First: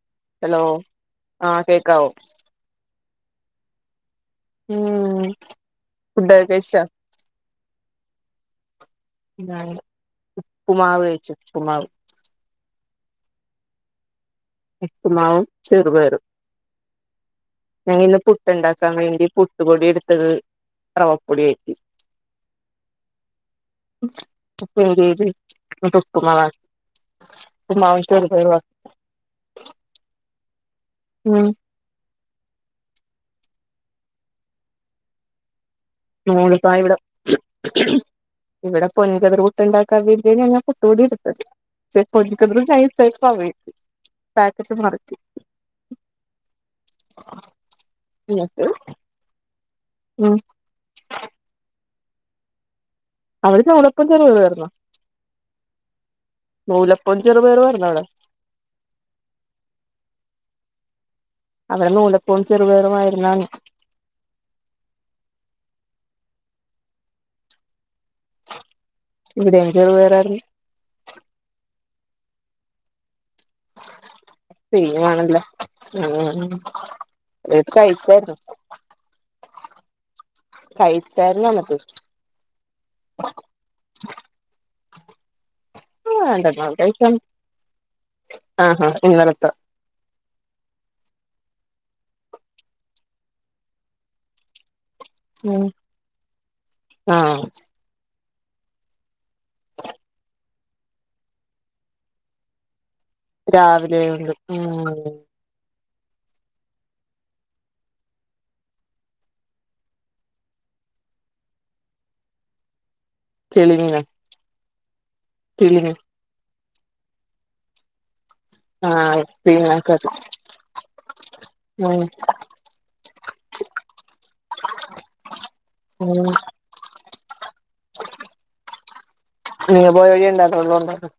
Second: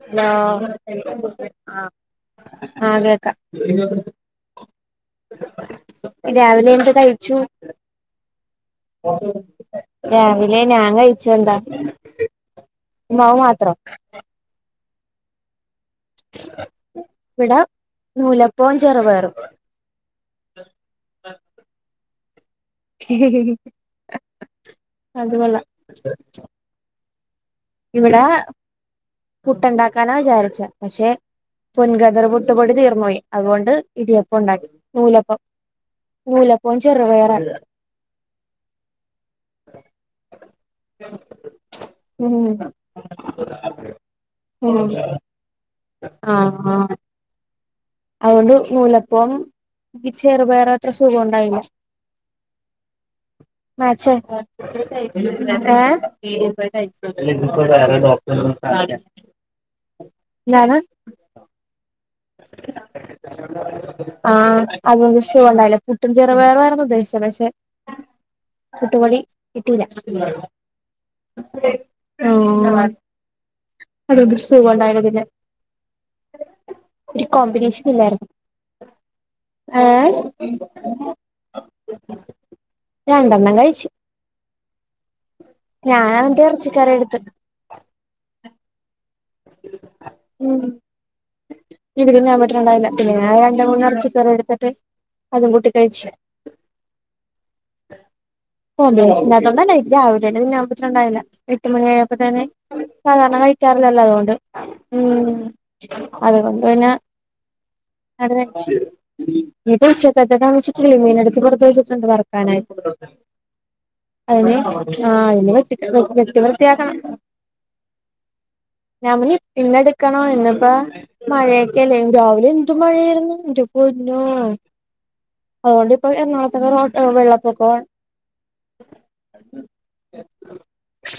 [unintelligible] Hello ആഹ് കേക്കാവോ ഉം ഫുഡൊക്കെ രാവിലെ കഴിച്ചോ എന്ത്‌ കഴിച്ചു? ഞാൻ രാവിലെ ഞാൻ ഉപ്പുമാവ് കഴിച്ച കഴിച്ചു എന്താ ഉപ്പുമാവ് പ്പുമ്മാവ് മാത്രം ഇപ്പുമാവും, ചെറുപയറും. ഇവിടെ ഞങ്ങിന്ന് നൂലപ്പവും പുട്ട്ണ്ടാക്കാൻ വേണ്ടി ചെറുപയറും പുട്ട്പൊടി എടുത്തത് റവപ്പൊടി ആയി അത് കൊള്ളാം [unintelligible] ഉപ്പുമാവും ഇവിടെ ചെറുപയറും ആക്കി പുട്ടുണ്ടാക്കാനാ വിചാരിച്ചേ പക്ഷെ ഉം പൊൻകതിർ പൊ പൊടി തീർന്നപോയി അതുകൊണ്ട് ഇടിയപ്പം ഉണ്ടാക്കി നൂലപ്പം നൂലപ്പവും ചെറുപയറാ [unintelligible] ഉം [unintelligible] [unintelligible] ആഹ ആഹ അതുകൊണ്ട് എന്നിട്ട് നൂലപ്പം ഈ ചെ ഉം റുപയറെത്ര സുഖം ഉണ്ടായില്ല അതെ നൂലപ്പവും [unintelligible] ചെറുപയറും ആയിരുന്നോ അവിടെ [unintelligible] അവടെ നൂല [unintelligible] പുട്ടും, ചെറുപയറും ആയിരുന്നു ഉദ്ദേശിച്ചെ പക്ഷെ പുട്ടുപൊടി ഇവിടെയും കിട്ടീല ചെറുപയറായിരുന്നു ഓഓ [unintelligible] ഒരു [unintelligible] ഏഹ് കഴിച്ചായിരുന്നു എന്നിട്ട് രണ്ടണ്ണം കഴിച്ചു ഞാന അവന്റെ വേണ്ടെന്നാ ഇറച്ചിക്കറി എടുത്തു ആഹ് ഹഹ ഇന്നലത്ത ഉം ഇീവിട ഞാൻ പറ്റുണ്ടാവില്ല പിന്നെ ഞൻ രണ്ട മൂന്ന ഇറച്ചി കറി എടുത്തിട്ട് അതും ഉ കൂട്ടി കഴിച്ച് ആഹ കോ വിശപ്പില്ലാത്തോണ്ടെന്നേ ഇ ആവട്ട ഞാൻവെച്ച് ഉണ്ടായില്ല എട്ട് മണി ആയപ്പോ തന്നെ സാധാരണ രാവിലെ കഴിക്കാറില്ലല്ലോ ഉണ്ട് അതുകൊണ്ട് ഉം മ് അതുകൊണ്ട് പിന്നെ [inaudible] കറിവെച്ച് ഉച്ചക്കത്തെ താമിച്ചിട്ടളിമീന എടുത്ത് പുറത്ത വെച്ചിട്ടുണ്ട് വറക്കാനായിട്ട് കരിമീനോ ആഹ് ഒന്ന് വെട്ടി വെട്ടി വൃത്തിയാക്കണം ആഹ് ഞമ്മന് ഐസ്ക്രീമാക്കത് പിന്നെടുക്കണോ ഇന്നിപ്പ മഴയൊക്കെല്ലേ ഉം രാവിലെ എന്ന്ത് മഴായിരുന്നു പൊന്നോ അതുകൊണ്ടിപ്പൊ ഉം എറണാകുത്തക റോട്ട വെള്ളപ്പൊക്ക നിങ്ങ പോയി വടിയണ്ടാക്കാക്കള്ളണ്ട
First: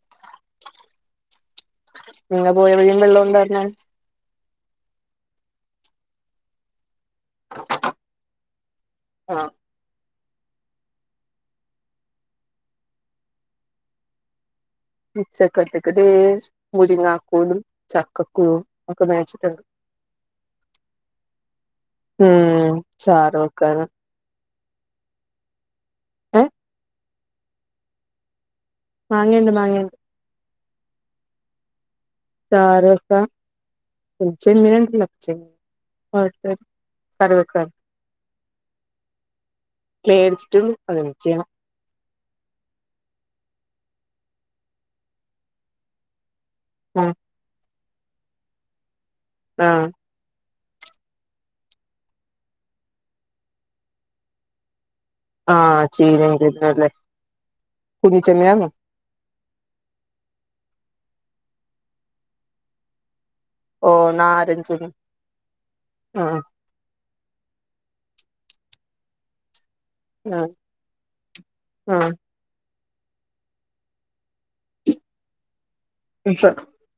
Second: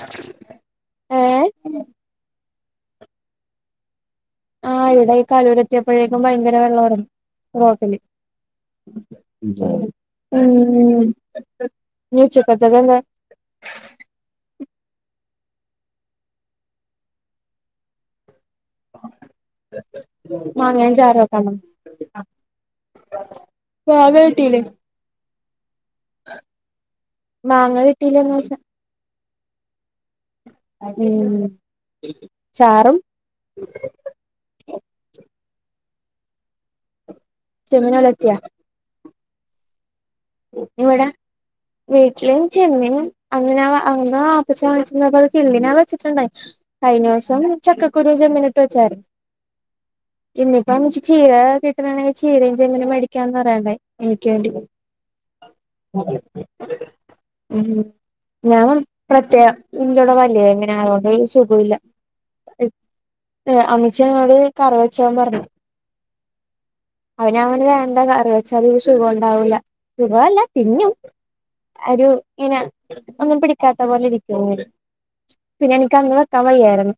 ഏഹ അങ്ങെ പോയവിഴും വെള്ളോന്തഞ്ഞാ ആ ഇവിടെ ഈ കലൂരത്തിയപ്പോഴേക്കും ഭയങ്കര വെള്ളംറഞ്ഞു [inaudible] ആഹ് ഉം ഉം ഉച്ചക്കത്തതെന്ന ചച്ചക്കട്ടക്കട്ട മുരിങ്ങാക്കോലും ചക്കക്കുരു ഒക്കെ മേടിച്ചിട്ടുണ്ട് മാങ്ങൻ ചാറക്കാണോ ഉം ചാറ് വെക്കാന് മാങ്ങാകിട്ടില്ലേ ഏഹ് മാങ്ങ കിട്ടീല്ലന്ന് വച്ചാ മാങ്ങണ്ട് മാങ്ങണ്ട് അതെ ചാറു വെക്കാം [unintelligible] ചെമീനൊലത്തിയ മേടിച്ചിട്ടും അതും ഇവിടെ ചെയ്യണം വീട്ടിലും ചെമ്മീനും അങ്ങനെ വ [unintelligible] കിള്ളി മീനെ വെച്ചിട്ടുണ്ടായി ആ കഴിഞ്ഞ ദിവസം ചക്ക കുരും ചെമിനിട്ട് വെച്ചാർന്ന് ആഹ് ഇന്നയിപ്പ ചീര കിട്ടണണെങ്കിൽ ചീരയും ചെമ്മീനും മെടിക്കാന്ന് പറയണ്ടായി എനിക്ക് വേണ്ടി ആഹ് ചീര [unintelligible] ഉം ഞാൻ പ്രത്യേക [unintelligible] വലിയ ചെമീനാ അതോണ്ടൊരു സുഖ പോയില്ല ഓ അമ്മച്ചി എന്നോട് നാരഞ്ചെമ്മീൻ കറിവെച്ചാൻ പറഞ്ഞു ആ അപ്പോ ഞാൻ പറഞ്ഞ് വേണ്ട കറി വെച്ചാൽ സുഖം ഉണ്ടാവൂല്ല സുഖല്ല ആ തിന്നും ആ ഒരു ഇങ്ങനെ ഒന്നും പിടിക്കാത്ത പോലെ ഇരിക്ക പിന്നെ എനിക്ക് അന്ന് വെക്കാൻ വയ്യായിരുന്നു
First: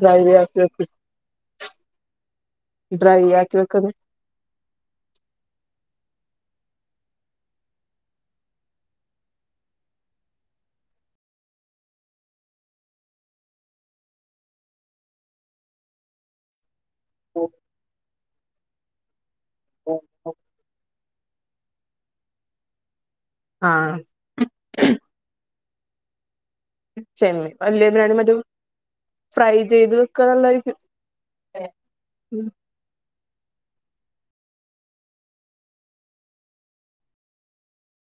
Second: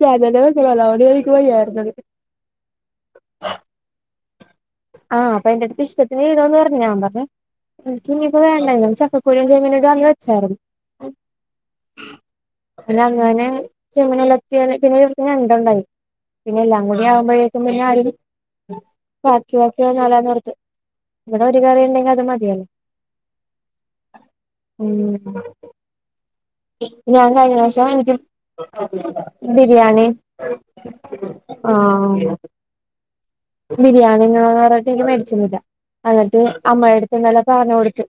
ഡ്രൈ ഞാൻതന്നെ ആക്കി വെക്കണം വെക്ക് അതോണ്ട് എനിക്ക് വയ്യായിരുന്ന് ഡ്രൈ ആക്കി വെക്കു ആഹ് അപ്പ എന്റെ അടുത്ത് ഇഷ്ടത്തിന് ചെയ്തോന് പറഞ്ഞ് ഞാൻ പറഞ്ഞു എനക്ക് ഇനിയിപ്പോ വേണ്ട ചക്കക്കുരുവും ചെമീനും കറിവെച്ചായിരുന്നു [inaudible] അങ്ങനെ ചെമ്മനല്ലെർത്തി പിന്നെ ഞണ്ട് ഉണ്ടായി പിന്നെ മുടി ആവുമ്പോഴേക്കും പിന്നെ [inaudible] ബാക്കി ആക്കിയ [unintelligible] ഇവിടെ ഒരു കറി ഉണ്ടെങ്കിൽ അത് മതി ആഹ ഞാൻ കഴിഞ്ഞ വലിയ പ്രാവശ്യം ബിരിയാണി എനിക്കും മറ്റേ ഫ്രൈ ചെയ്ത് ബിരിയാണി വെക്കുക നല്ലതായിരിക്കും ആ [inaudible] ബിരിയാണിന്ന് പറഞ്ഞട്ട് മേടിച്ചുന്നില്ല എന്നിട്ട് അമ്മായിറ്റടുത്തു പറഞ്ഞ് കൊടുത്തു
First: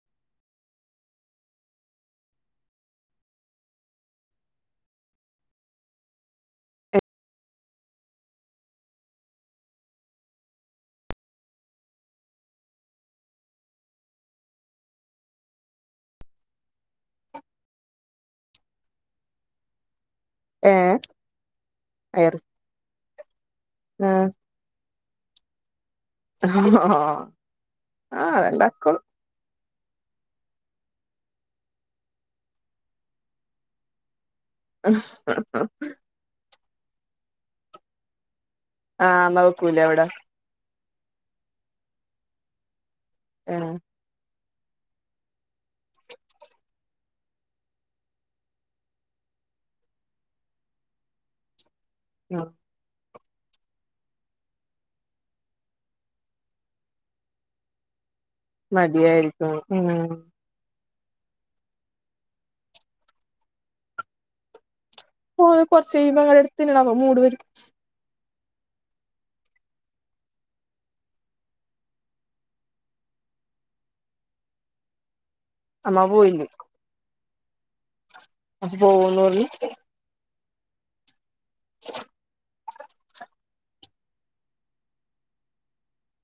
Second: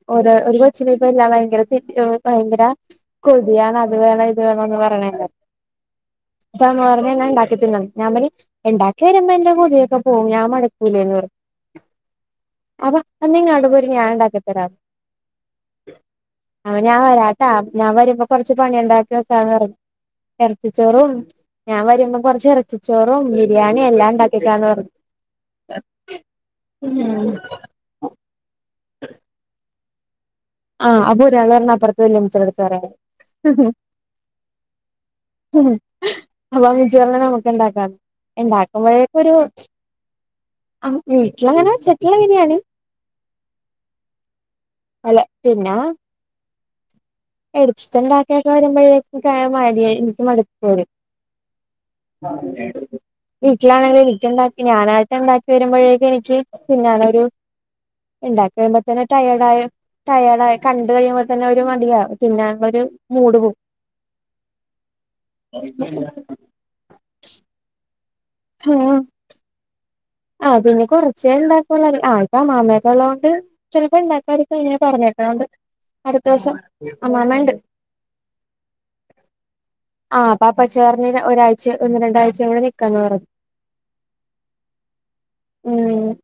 ഒരു കൊച്ചിനപ്പല്ല ഭയങ്കര ഭയങ്കര കൊതിയൻ അത് വേണം ഇത് വേണന്ന് പറയാണേക്ക ഉ ഇതാന്ന് പറഞ്ഞ ഞാൻ ഉണ്ടാക്കിതിന്നാ ഇണ്ടാക്കി വരുമ്പോ എന്റെ കൂതി യൊക്കെ പോവും ഞാൻ മടുക്കൂലേന്ന് അ അ അ എന്നാ ഇങ്ങാട് പോരെ ഞാനി ണ്ടാക്കി തരാ അവൻ ഞാൻ വരാട്ടാ ഞാൻ വരുമ്പോ കൊറച്ച് പണി ഉണ്ടാക്കി വക്കാന്ന് ഏ എറച്ചിച്ചോറും ഞാൻ വരുമ്പോ എറ കൊറച്ച് ഇറച്ചിച്ചോറും ബിരിയാണിയും ആ എല്ലാം ഉണ്ടാക്കിക്കാന്ന് പറഞ്ഞു ആ ആ അതെല്ല ഇണ്ടാക്കിക്കോളു ആ അപ്പൊരാൾ പറഞ് അപ്പുറത്ത് വല്മിചിടെടുത്ത് പറയാൻ ആ ആ ആ അപ്പമെച്ചി പറഞ് നമക്ക് ഉണ്ടാക്കാ ആ ഉണ്ടാക്കുമ്പോഴേക്ക ഒരു അമ്മ വെക്കൂലേ അവിടെ വീട്ടിൽസങ്ങനെ വെച്ചിട്ടല ബിരിയാണി ആ അല്ല പിന്നെ എടിത്തിണ്ടാക്കിയൊക്കെ വരുമ്പോഴേക്കും ഇങ്ക് മടിയ എനിക്ക് മടപ്പ് വെരും [inaudible] ആ വീട്ടിലാണെങ്കിൽ എനിട്ടുണ്ടാക്കി ഞാനായിട്ട് ഉണ്ടാക്കി വരുമ്പോഴേക്ക എനിക്ക് തിന്നാനൊരു ഉണ്ടാക്കിയുമ്പോ തന്നെ മടിയായിരിക്കും ടായെടായി ഉം ടയേഡായി കഴിയുമ്പോ തന്നെ ഒരു മടിയ തിന്നാനൊരു മൂട് പോകും പോ കൊറച്ചഴിയുമ്പോ ഇങ്ങൾ എടുത്തിന്നണം മൂട് വരുമ്പോ ആ ആ പിന്നെ കുറച്ച ഉണ്ടാക്കള്ള ആൾക്ക അമാമക്കെ ഉള്ളതത് കൊണ്ട് ചിലപ്പോ ഉണ്ടാക്കാരിക്ക ഇങ്ങനെ പറഞ്ഞേക്കൊണ്ട് അമ്മ അടുത്ത പോയില്ല ദിവസം ആമാമഇണ്ട് അപ്പൊ പോവന്നൂള്ളൂ ആ അപ്പ ഇപ്പച്ചി ഒരാഴ്ച ഒന്ന് രണ്ടാഴ്ചകൂടെ നിക്കാന്ന് പറഞ് ഉം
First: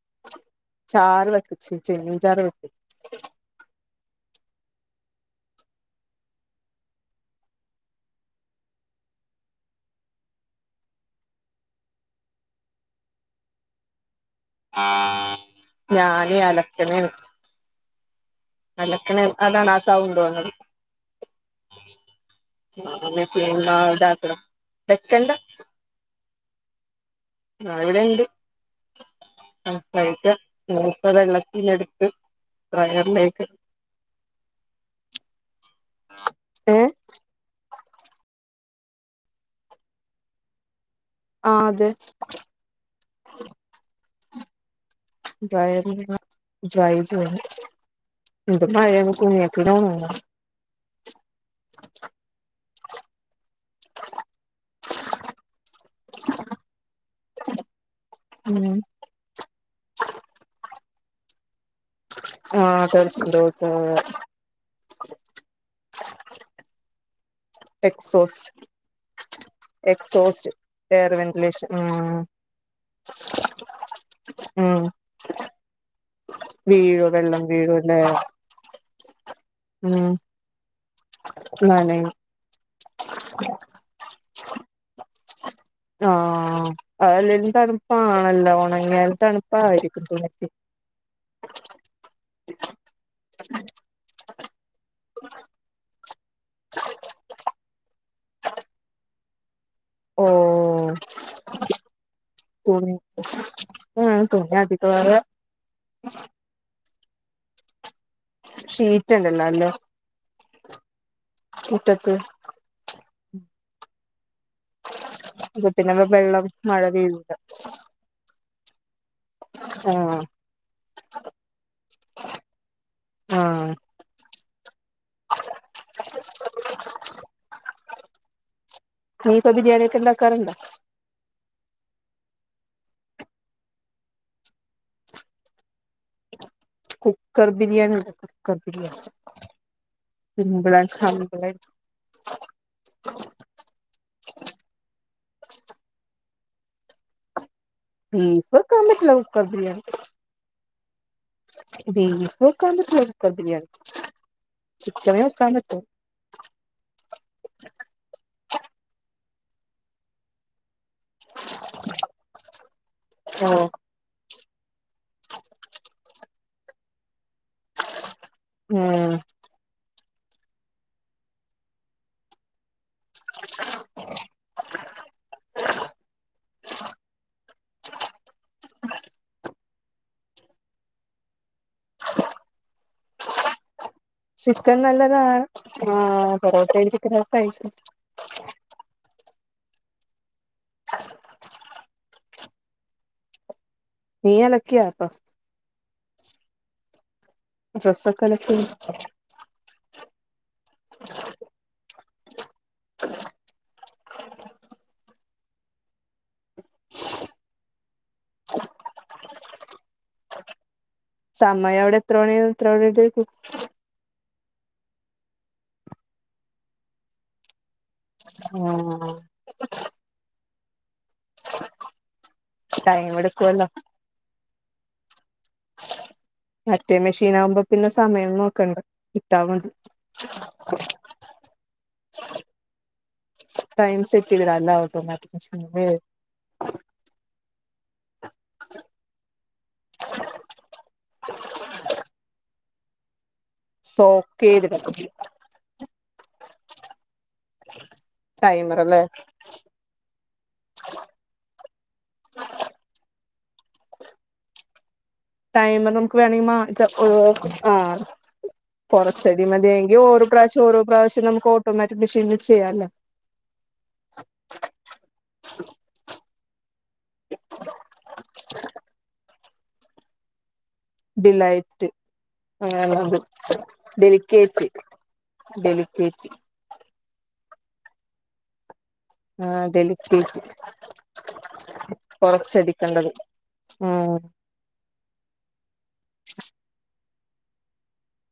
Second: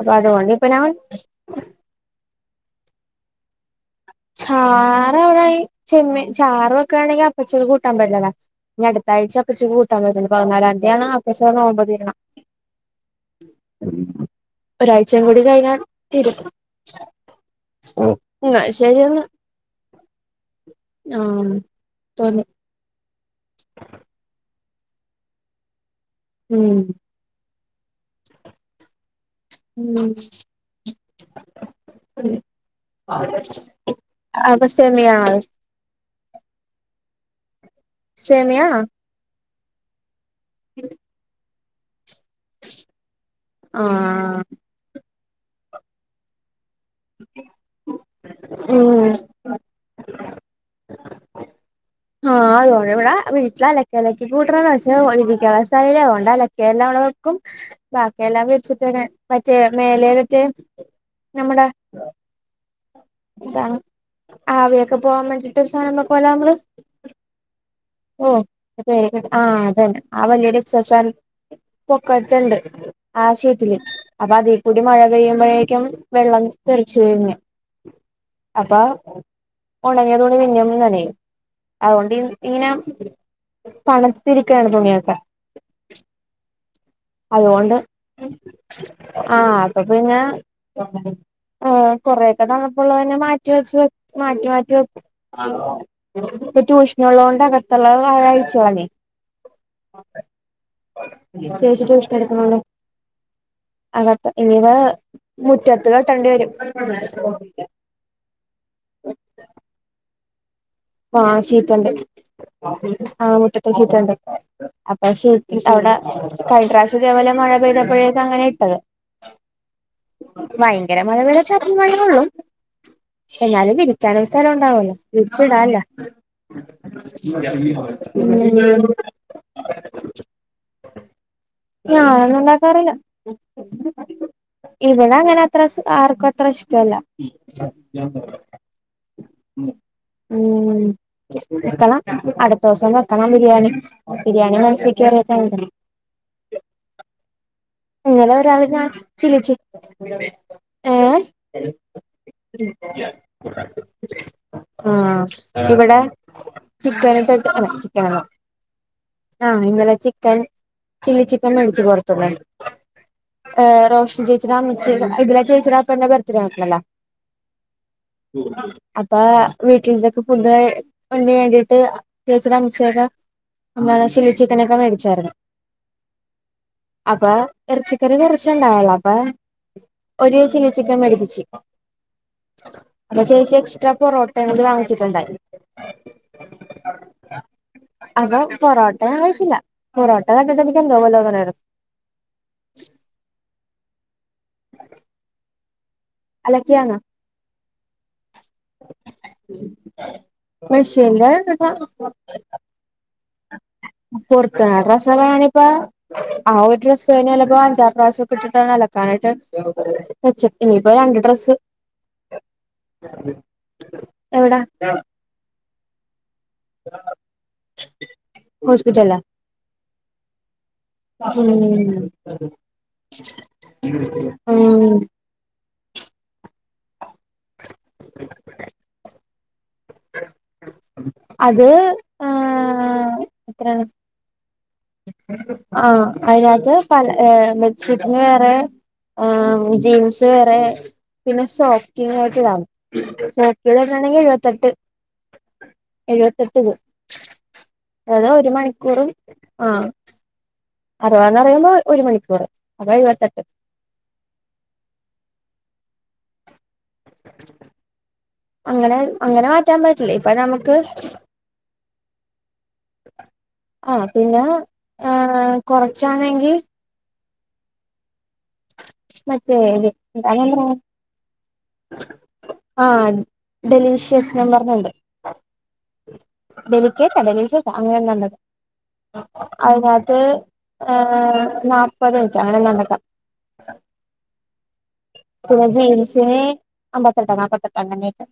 അതല്ലെ വേണ്ടിയെ ചാറു വെക്കും ചെമ്മീൻ ചാർ ചാറ അടെ ചെമ്മ ചാറൊക്കെ ആണെങ്കിൽ അപ്പച്ചത് കൂട്ടാൻ പറ്റില്ലട ഞ അടുത്താഴ്ച അപ്പച്ചു കൂട്ടാൻ വരണ്ട് പതിനാലാംതിയതിയാണ് അപ്പചീടെ നോമമ്പോതിരണേ [inaudible] ഒരാഴ്ചയും കൂടി കഴിഞ്ഞാൽ ഞാന് തീരും അളക്കലെന് എന്നാ ശരിയെന്ന് അങ്ങനെ അതാണ് ആ സൗണ്ട് വന്നത് ആഹ് തോന്നി [unintelligible] ഉം ആ ഞാവിടെണ്ട് ആ ഉം കഴക്ക നപ്പ വെള്ളത്തിനടുത്ത് ട്രയറിലേക്ക് അത് സെമിയാണ് ഏ സേമിയാണാ ഉ ആ അതെ ആ ട്രായറിന് ടൈം എന്ത്‌ ഉം മഴആണ് തുണിയൊക്കെ എങ്ങനെയാ ഉണങ്ങാ ആഹ അതോണവിട ഇത് അലക്കലക്കി കൂട്ടണതാ പക്ഷെ വിരിക്കാനും സ്ഥലല്ല അത്കൊണ്ട് അലക്കി എല്ലാം അവിടെ വെക്കും ബാക്കിയെല്ലാം ഉം [unintelligible] മറ്റേ മേലയിലത്തെ നമ്മുടെ ആഹ എതാണ് ആവിയൊക്കെ പോവാൻ മേണ്ടിട്ട് ഒരു സാനം വെക്കല്ലോമ്മള് ഓ എക്സോസ് അതെ ആഹ് അതന്നെ ആ എക്സോസ്റ്റ് വകയില് എയർ വെന്റിലേഷൻ ഉം പൊക്കത്തണ്ട് ആശയത്തില് അപ്പൊ അതേ കൂടി ഉം മഴ പെയ്യുമ്പോഴേക്കും വെള്ളം തെറച്ചു വീഴാണെയാ പിന്നെ അപ്പൊ ഒണങ്ങിയതുണി പിന്നയും നനയും നനയും അകൊണ്ട് ഇങ്ങനെ തണത്തിരിക്കയാണ് തുണിയൊക്കെ ആഹ് അല്ലേലും അതുകൊണ്ട് തണുപ്പാണല്ലോ ഉണങ്ങിയാൽ ആ അപ്പൊ തണുപ്പായിരിക്കും പിന്നേ തുണിക്ക് ആ കൊറെയൊക്കെ തണപ്പുള്ളതിന്നെ മാറ്റി വെച്ച മാറ്റി മാറ്റി വെക്കും ഇപ്പൊ ട്യൂഷന് ഉള്ളത്കൊണ്ട് അകത്തുള്ളത് [unintelligible] ആഴിച്ച് കളഞ്ഞു ഓഹ് ചേച്ചി ട്യൂഷൻ എടുക്കണോണ്ട് തുണി ആഹ് അകത്ത് തുണി ഇനിവ അധികവായ മുറ്റത്ത് കെട്ടേണ്ടി വരും ഷീറ്റ് ഇടണല്ലോ ആ ഷീറ്റുണ്ട് ആഹ മുറ്റത്തെ ഷീറ്റുണ്ട് [unintelligible] അപ്പൊ അപ്പൊ പിന്നെ അവിടെ വെള്ളം കഴിഞ്ഞ മഴ പ്രാവശ്യം പെയ്യൂല ഇതേപോലെ മഴ പെയ്തപ്പോഴ്ക്ക അങ്ങനെയാ ഇട്ടത് [unintelligible] ഭയങ്കര [unintelligible] ആഹ് എന്നാലും വിരിക്കാന [unintelligible] ഉണ്ടാവല്ലോ വിരിച്ചീടാല്ലോ നീ ഇപ്പൊ ബിരിയാണി ഒക്കെ ഇണ്ടാക്കാറുണ്ടോ ഞാനൊന്നും ഉണ്ടാകാറില്ല ഇവിടെ അങ്ങനെ അത്ര ആർക്കും അത്ര ഇഷ് ട്ടല്ല കുക്കർ ബിരിയാണി ഉണ്ടോ കുക്കർ ബിരിയാണി സിമ്പിൾ ഉം ആൻഡ് ഹമ്പിൾ ആയിട്ട് വെക്കണം അടുത്ത ദിവസം വെക്കണം ബിരിയാണി ബിരിയാണി മനസിൽ കേറിട്ടോണ്ട് അങ്ങനെ ബീഫ് ഒരാള് വെക്കാൻ ഞാൻ പറ്റില്ല കുക്കർ ബിരിയാണി ഏ ബീഫ് വെക്കാൻ പറ്റില്ല കുക്കർ ബിരിയാണി ചിക്കനെ ആ വെക്കാൻ പറ്റു ഇവിടെ ചിക്കന് ആഹ് ഇന്നലെ ചിക്കൻ ചില്ലി ചിക്കൻ മേടിച്ച് കൊടുത്തു [unintelligible] ഏ ഓഹ് റോഷൻ ചേച്ചിടാമ്മചിടെ ഇന്നലെ ചേച്ചിടാ അപ്പന്റെ ബർത്ത്ഡേ ആയിരുന്നല്ലോ ഉം അപ്പൊ വീട്ടില് ഇതൊക്കെ ഫുഡ് വേണ്ടിട്ട് ചേച്ചിടെ അമ്മച്ചി ച്ചില്ലി ചിക്കനൊക്കെ മേടിച്ചാരുന്നു അപ്പൊ എറച്ചിക്കറി കുറച്ചുണ്ടാവല്ലോ അപ്പൊ ഒരു ചില്ലി ചിക്കൻ മേടിപ്പിച്ചു അപ്പൊ ചേച്ചി എക്സ്ട്രാ പൊറോട്ടയും കൂടി ചിക്കൻ വാങ്ങിച്ചിട്ടുണ്ടായി നല്ലതാണ് ആ പൊറോട്ടയും ചിക്കനൊക്കെ കഴു അപ്പൊ പൊറോട്ടേ ആവശ്യല്ല പൊറോട്ട കണ്ടിട്ട് എനിക്ക് എന്തോ പോലെ തോന്നേണെ ആണ് [unintelligible] നീ ലക്കിയാപ്പ അലക്കിയാന ഡ്രസ്സ്‌ മെഷീനില് അലക്ക പൊറത്തടനാ ഡ്രസ്സയാണിപ്പാ ആ ഒരു ഡ്രസ്സ് കഴിഞ്ഞാല് ച്ചെലപ്പോ അഞ്ചാറ് പ്രാവശ്യംക്കെ ഇട്ടിട്ടാണ് അലക്കാനായിട്ട് വെച്ചക്കന് സമയം എവിടെ എത്രണി ആവും എത്രണി തൊട്ടേയിരിക്കും എവിടാ ആഹ് ഹോസ്പിറ്റലിലാ ഉം ടൈം എടുക്കുവല്ലോ ഉം മറ്റേ മെഷീൻ ആകുമ്പോ പിന്നെ സമയം നോക്കണ്ട ഇട്ടാ മതി അത് ആഹ് എത്രയാണ് ടൈം സെറ്റ് ചെയ്തിടാ അല്ല ഓട്ടോമാറ്റിക് ആ മെഷീനില് അയിനാത്ത് പല ബെഡ്ഷീറ്റ്ന് വേറെ ജീൻസ് വേറെ പിന്നെ സോക്കിങ് ആയിട്ട് ഇതാണ് [unintelligible] സോക്ക് എഴുവത്തെട്ട് ചെയ്തിടണം എഴുവത്തെട്ട് പോം ഏതാ ഒരു ടൈമർ അല്ലേ മണിക്കൂറ് ആ അറുവാന്നറയുമ്പോ ഒരു മണിക്കൂറ്, അപ്പൊ എഴുവത്തെട്ട്. ടൈമ് നമ്മക്ക് വേണെങ്കിൽ മാറ്റ ഒഴിവാക്ക ആ. അങ്ങനെ അങ്ങനെ മാറ്റാൻ കൊറച്ചടിമതിയെങ്കീ പറ്റില്ല ഓരോ ഇപ്പൊ പ്രാവ്ശ്യം നമുക്ക് ഓരോ പ്രാവ്ശ്യം നമ്മക്ക് ഓട്ടോമാറ്റിക് മെഷീൻല് ആ പിന്നെ ഏ കുറച്ചാണെങ്കീ മറ്റേ [inaudible] ഡിലൈറ്റ് ആ അങ്ങനെന്തോ ഡെലീഷ്യസ്ന്നും ഡെലിക്കേറ്റ്. പറഞ്ഞുണ്ട് ഡെലിക്കേറ്റ്. [unintelligible] [unintelligible] [unintelligible] ആഹ് അതിനാത്ത് ഡെലിക്കേറ്റ് ഏ നാപ്പത് ഇഞ്ച് അങ്ങനെന്താ [unintelligible] ഏ. പിന്നെ ജീൻസിന് അമ്പത്തെട്ടാ നാപ്പത്തെട്ടാ അങ്ങനേക്കെ.